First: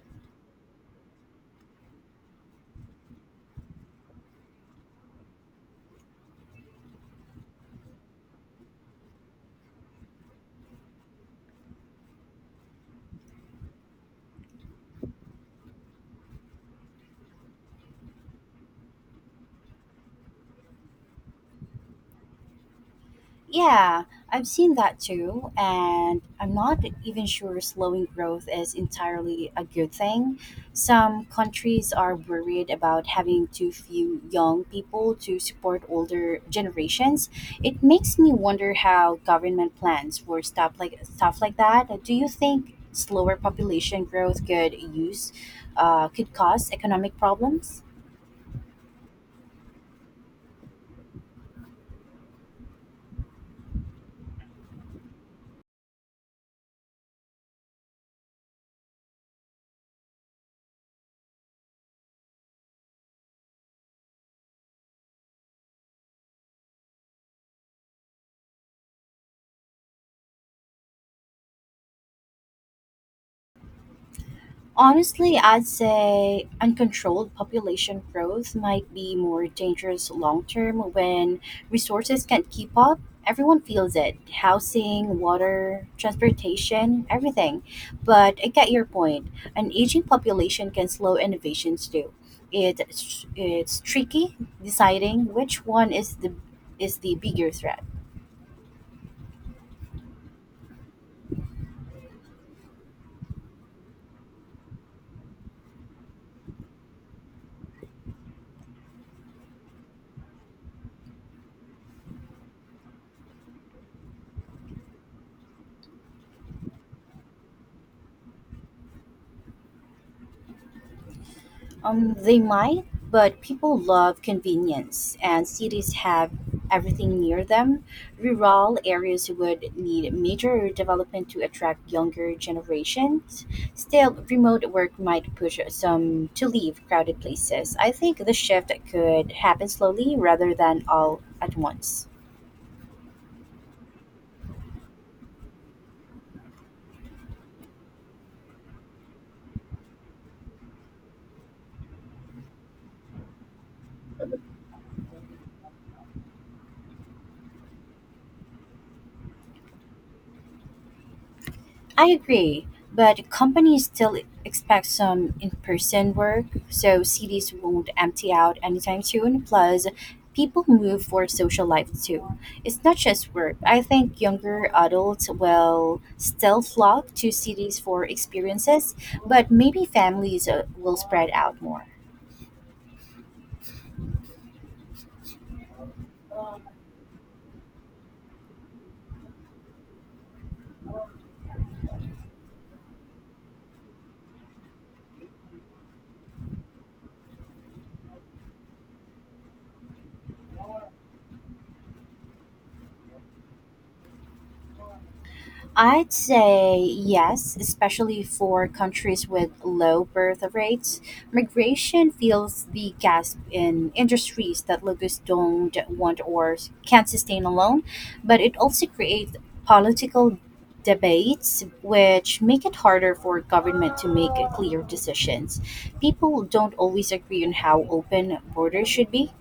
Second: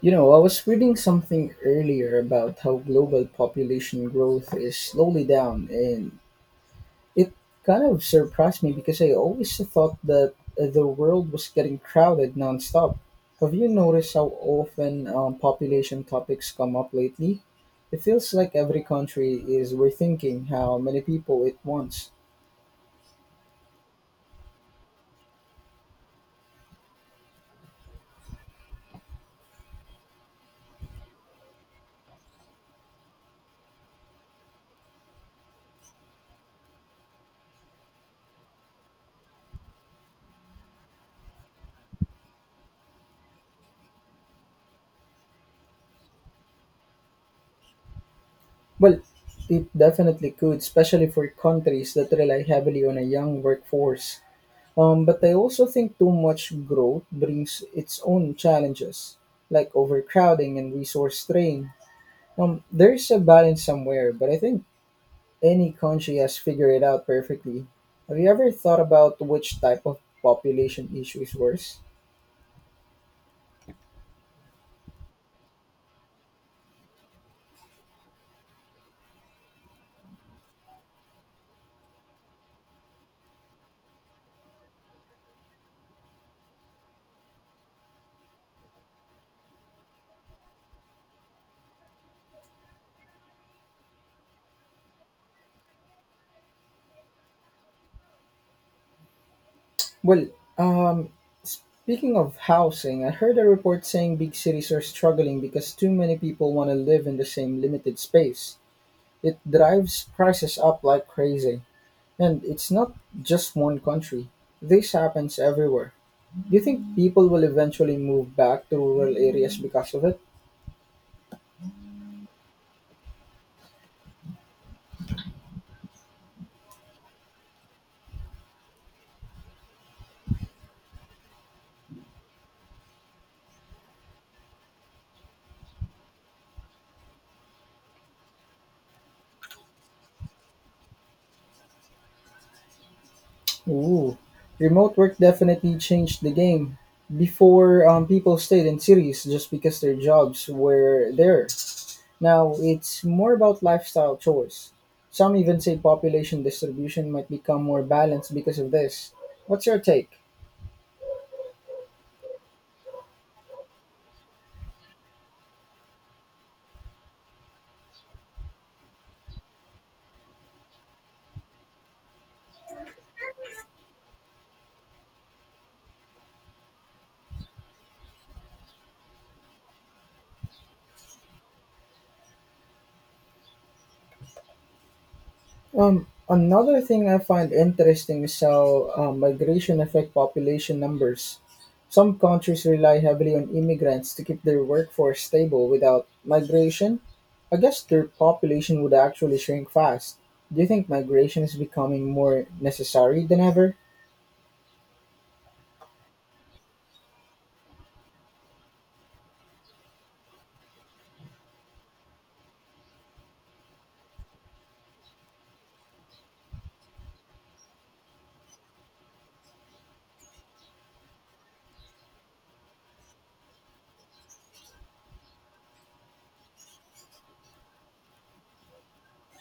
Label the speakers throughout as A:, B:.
A: You know, I was reading something earlier about how global population growth is slowly down, and it kind of surprised me because I always thought that the world was getting crowded nonstop. Have you noticed how often population topics come up lately? It feels like every country is rethinking how many people it wants.
B: Yeah, I've seen that too, and I'm not even sure slowing growth is entirely a good thing. Some countries are worried about having too few young people to support older generations. It makes me wonder how government plans for stuff like that. Do you think slower population growth could cause economic problems?
A: Well, it definitely could, especially for countries that rely heavily on a young workforce. But I also think too much growth brings its own challenges, like overcrowding and resource strain. There's a balance somewhere, but I think any country has figured it out perfectly. Have you ever thought about which type of population issue is worse?
B: Honestly, I'd say uncontrolled population growth might be more dangerous long term when resources can't keep up. Everyone feels it housing, water, transportation, everything. But I get your point. An aging population can slow innovations too. It's tricky deciding which one is the bigger threat.
A: Well, um, Speaking of housing, I heard a report saying big cities are struggling because too many people want to live in the same limited space. It drives prices up like crazy. And it's not just one country. This happens everywhere. Do you think people will eventually move back to rural areas because of it?
B: They might, but people love convenience, and cities have everything near them. Rural areas would need major development to attract younger generations. Still, remote work might push some to leave crowded places. I think the shift could happen slowly rather than all at once.
A: Ooh, remote work definitely changed the game. Before, people stayed in cities just because their jobs were there. Now, it's more about lifestyle choice. Some even say population distribution might become more balanced because of this. What's your take?
B: I agree, but companies still expect some in person work, so cities won't empty out anytime soon. Plus, people move for social life too. It's not just work. I think younger adults will still flock to cities for experiences, but maybe families will spread out more.
A: Another thing I find interesting is how migration affect population numbers. Some countries rely heavily on immigrants to keep their workforce stable. Without migration, I guess their population would actually shrink fast. Do you think migration is becoming more necessary than ever?
B: I'd say yes, especially for countries with low birth rates. Migration fills the gap in industries that locals don't want or can't sustain alone, but it also creates political debates which make it harder for government to make clear decisions. People don't always agree on how open borders should be.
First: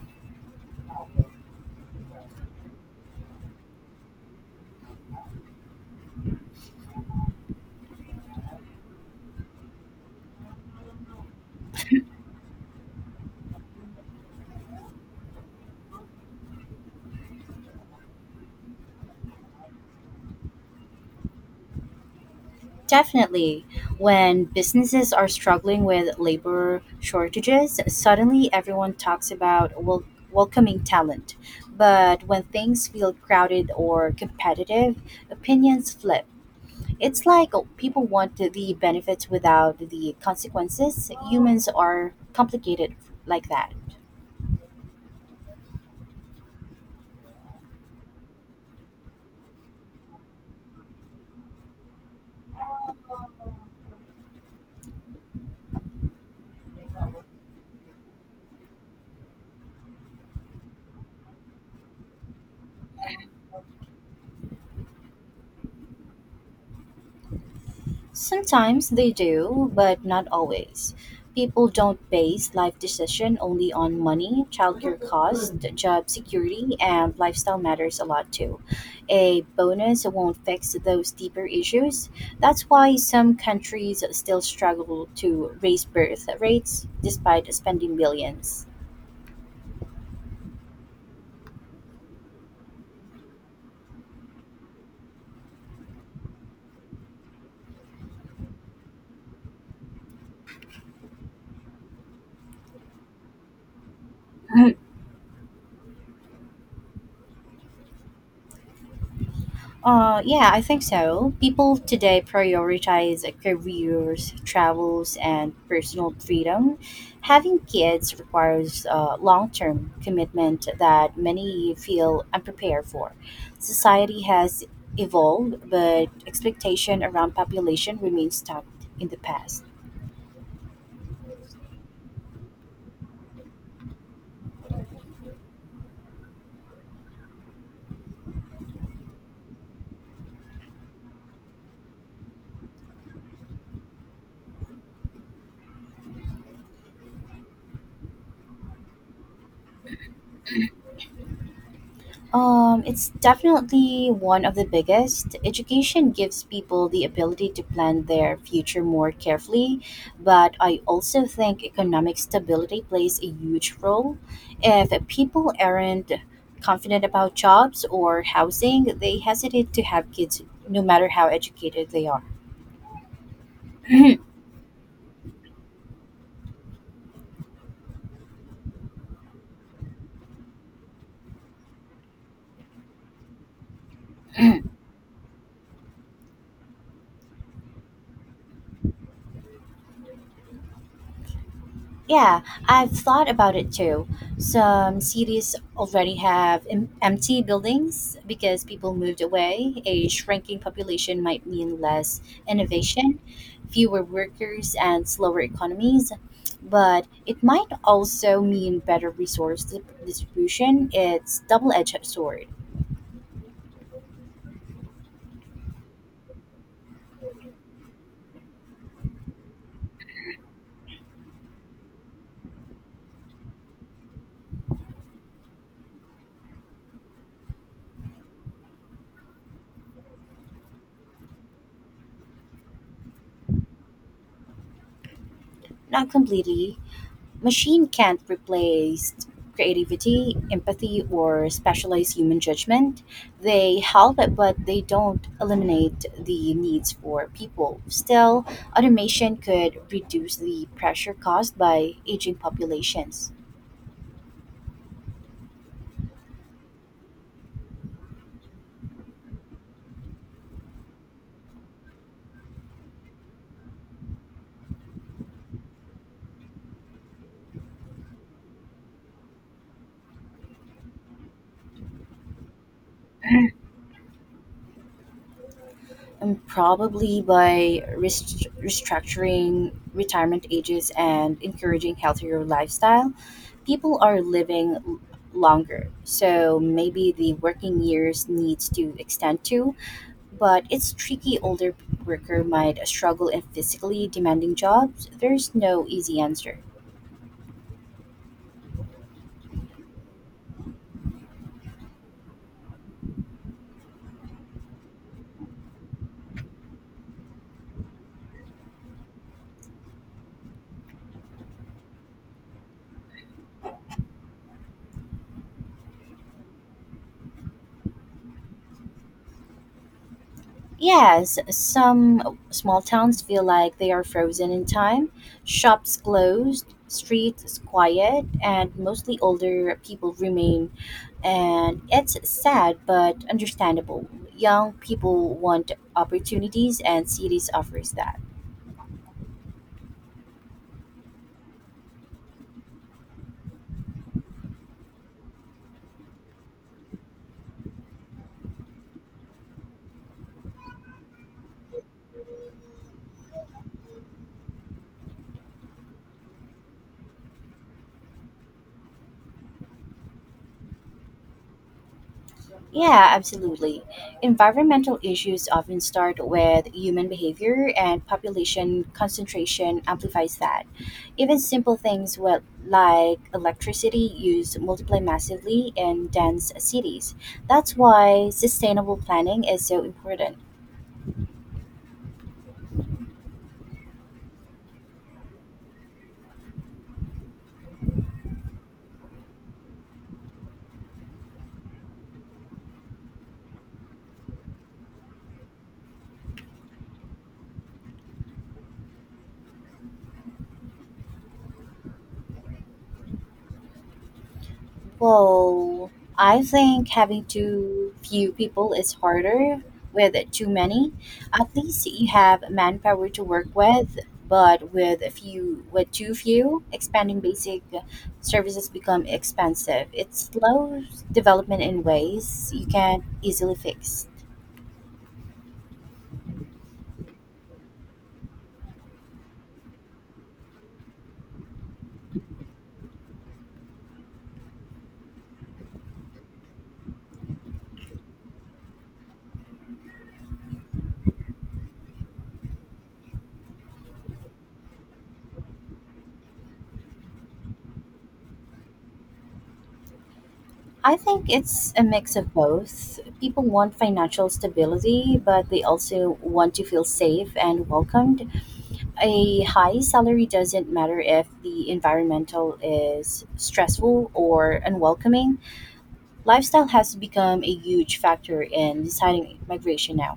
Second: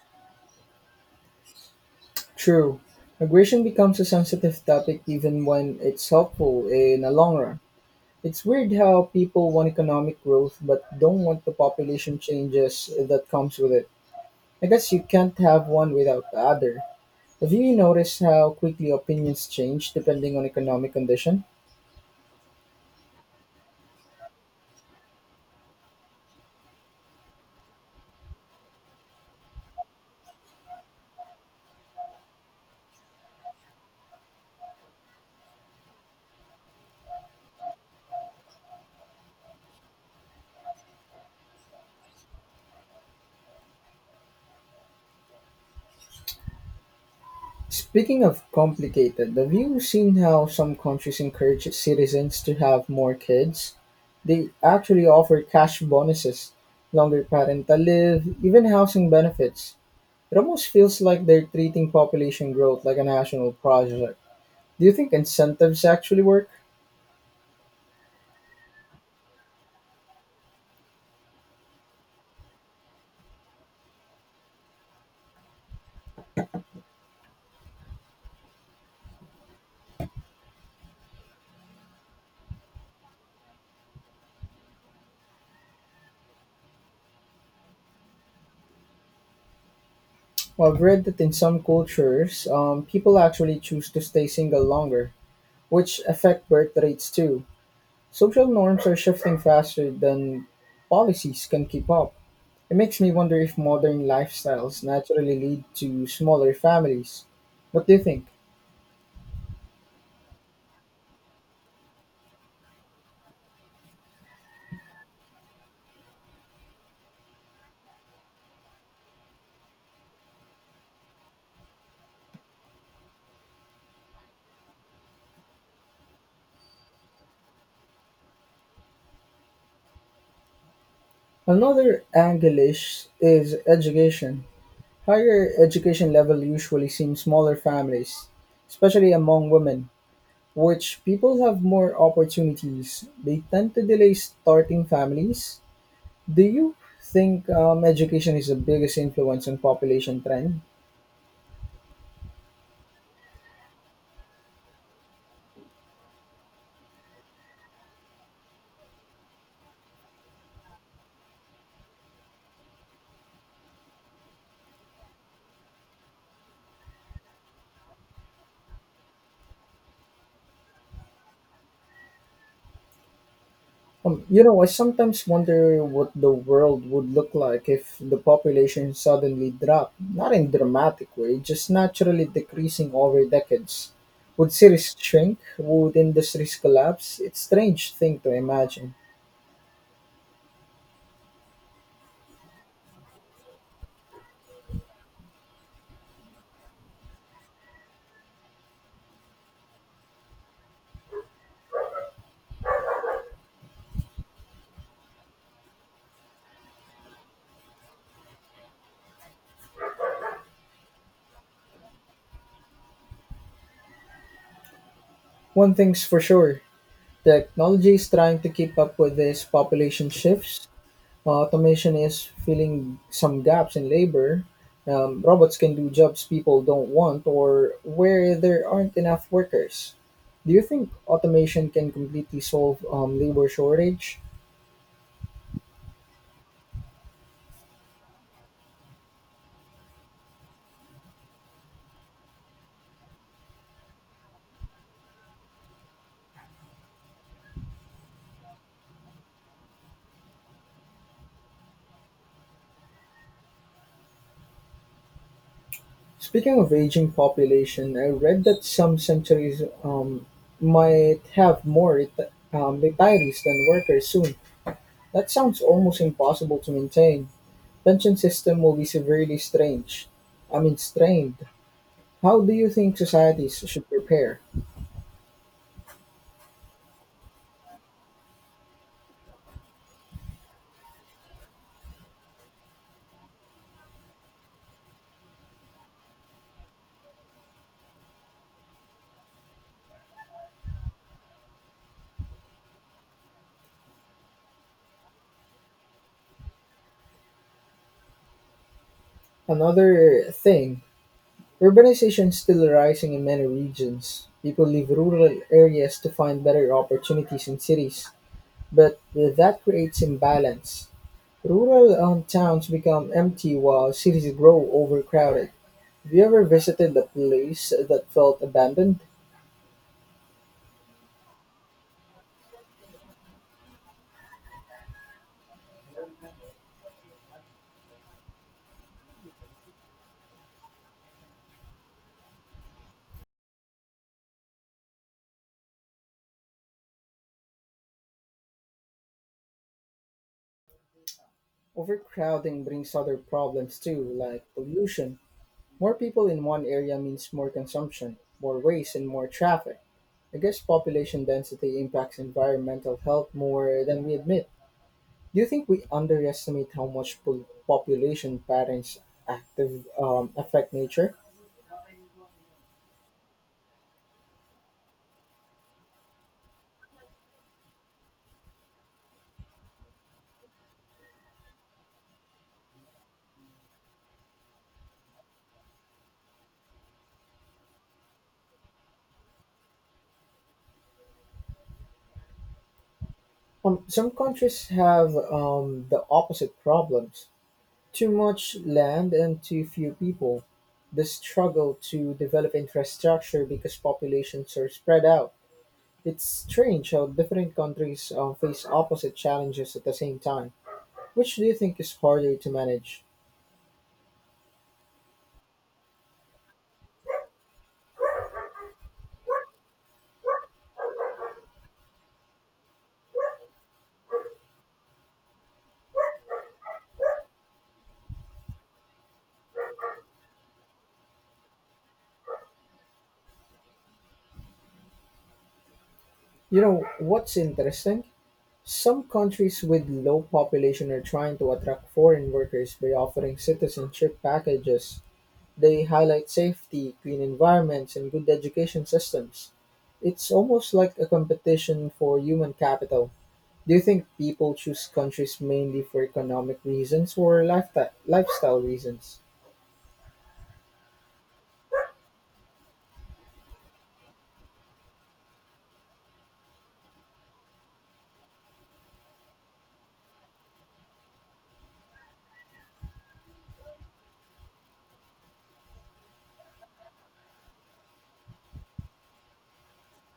A: True. Migration becomes a sensitive topic even when it's helpful in the long run. It's weird how people want economic growth but don't want the population changes that comes with it. I guess you can't have one without the other. Have you noticed how quickly opinions change depending on economic condition?
B: Definitely. When businesses are struggling with labor shortages, suddenly everyone talks about welcoming talent. But when things feel crowded or competitive, opinions flip. It's like people want the benefits without the consequences. Humans are complicated like that.
A: Speaking of complicated, have you seen how some countries encourage citizens to have more kids? They actually offer cash bonuses, longer parental leave, even housing benefits. It almost feels like they're treating population growth like a national project. Do you think incentives actually work?
B: Sometimes they do, but not always. People don't base life decision only on money, childcare costs, job security, and lifestyle matters a lot too. A bonus won't fix those deeper issues. That's why some countries still struggle to raise birth rates despite spending billions.
A: Well, I've read that in some cultures, people actually choose to stay single longer which affect birth rates too. Social norms are shifting faster than policies can keep up. It makes me wonder if modern lifestyles naturally lead to smaller families. What do you think?
B: Yeah, I think so. People today prioritize careers, travels, and personal freedom. Having kids requires a long term commitment that many feel unprepared for. Society has evolved, but expectation around population remains stuck in the past.
A: Another angle is education. Higher education level usually seems smaller families, especially among women, which people have more opportunities. They tend to delay starting families. Do you think education is the biggest influence on population trend?
B: It's definitely one of the biggest. Education gives people the ability to plan their future more carefully, but I also think economic stability plays a huge role. If people aren't confident about jobs or housing, they hesitate to have kids no matter how educated they are.
A: You know, I sometimes wonder what the world would look like if the population suddenly dropped, not in dramatic way, just naturally decreasing over decades. Would cities shrink? Would industries collapse? It's a strange thing to imagine.
B: Yeah, I've thought about it too. Some cities already have empty buildings because people moved away. A shrinking population might mean less innovation, fewer workers, and slower economies. But it might also mean better resource distribution. It's double-edged sword.
A: One thing's for sure, technology is trying to keep up with these population shifts. Automation is filling some gaps in labor. Robots can do jobs people don't want or where there aren't enough workers. Do you think automation can completely solve labor shortage?
B: Not completely machine can't replace creativity, empathy, or specialized human judgment. They help, but they don't eliminate the needs for people. Still, automation could reduce the pressure caused by aging populations.
A: Speaking of aging population, I read that some centuries might have more retirees than workers soon. That sounds almost impossible to maintain. Pension system will be severely strange. I mean, strained. How do you think societies should prepare?
B: And probably by restructuring retirement ages and encouraging healthier lifestyle, people are living longer. So maybe the working years needs to extend too. But it's tricky. Older worker might struggle in physically demanding jobs. There's no easy answer.
A: Another thing, urbanization is still rising in many regions. People leave rural areas to find better opportunities in cities, but that creates imbalance. Rural towns become empty while cities grow overcrowded. Have you ever visited a place that felt abandoned?
B: Yes, some small towns feel like they are frozen in time. Shops closed, streets quiet, and mostly older people remain. And it's sad but understandable. Young people want opportunities, and cities offers that.
A: Overcrowding brings other problems too, like pollution. More people in one area means more consumption, more waste, and more traffic. I guess population density impacts environmental health more than we admit. Do you think we underestimate how much population patterns active affect nature?
B: Yeah, absolutely. Environmental issues often start with human behavior, and population concentration amplifies that. Even simple things with, like electricity use multiply massively in dense cities. That's why sustainable planning is so important.
A: Some countries have the opposite problems: too much land and too few people. The struggle to develop infrastructure because populations are spread out. It's strange how different countries face opposite challenges at the same time. Which do you think is harder to manage?
B: Well, I think having too few people is harder with too many. At least you have manpower to work with, but with too few, expanding basic services become expensive. It slows development in ways you can't easily fix.
A: You know, what's interesting? Some countries with low population are trying to attract foreign workers by offering citizenship packages. They highlight safety, clean environments, and good education systems. It's almost like a competition for human capital. Do you think people choose countries mainly for economic reasons or lifestyle reasons?
B: I think it's a mix of both. People want financial stability, but they also want to feel safe and welcomed a high salary doesn't matter if the environmental is stressful or unwelcoming. Lifestyle has become a huge factor in deciding migration now.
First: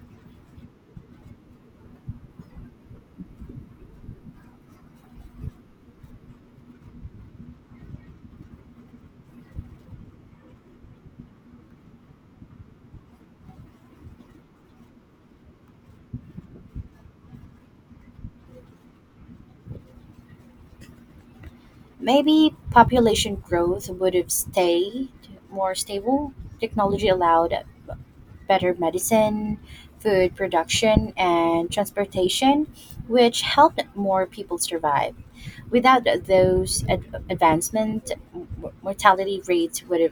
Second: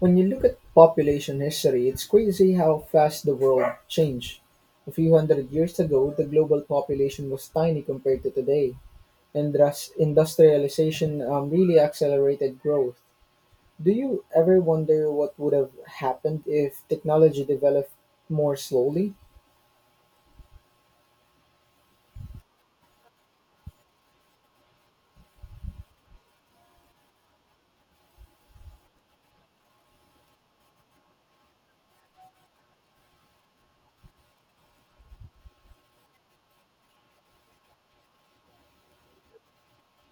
A: When you look at population history, it's crazy how fast the world changed. A few hundred years ago, the global population was tiny compared to today, and thus industrialization really accelerated growth. Do you ever wonder what would have happened if technology developed more slowly?
B: Maybe population growth would have stayed more stable. Technology allowed better medicine, food production, and transportation, which helped more people survive. Without those advancements, mortality rates would have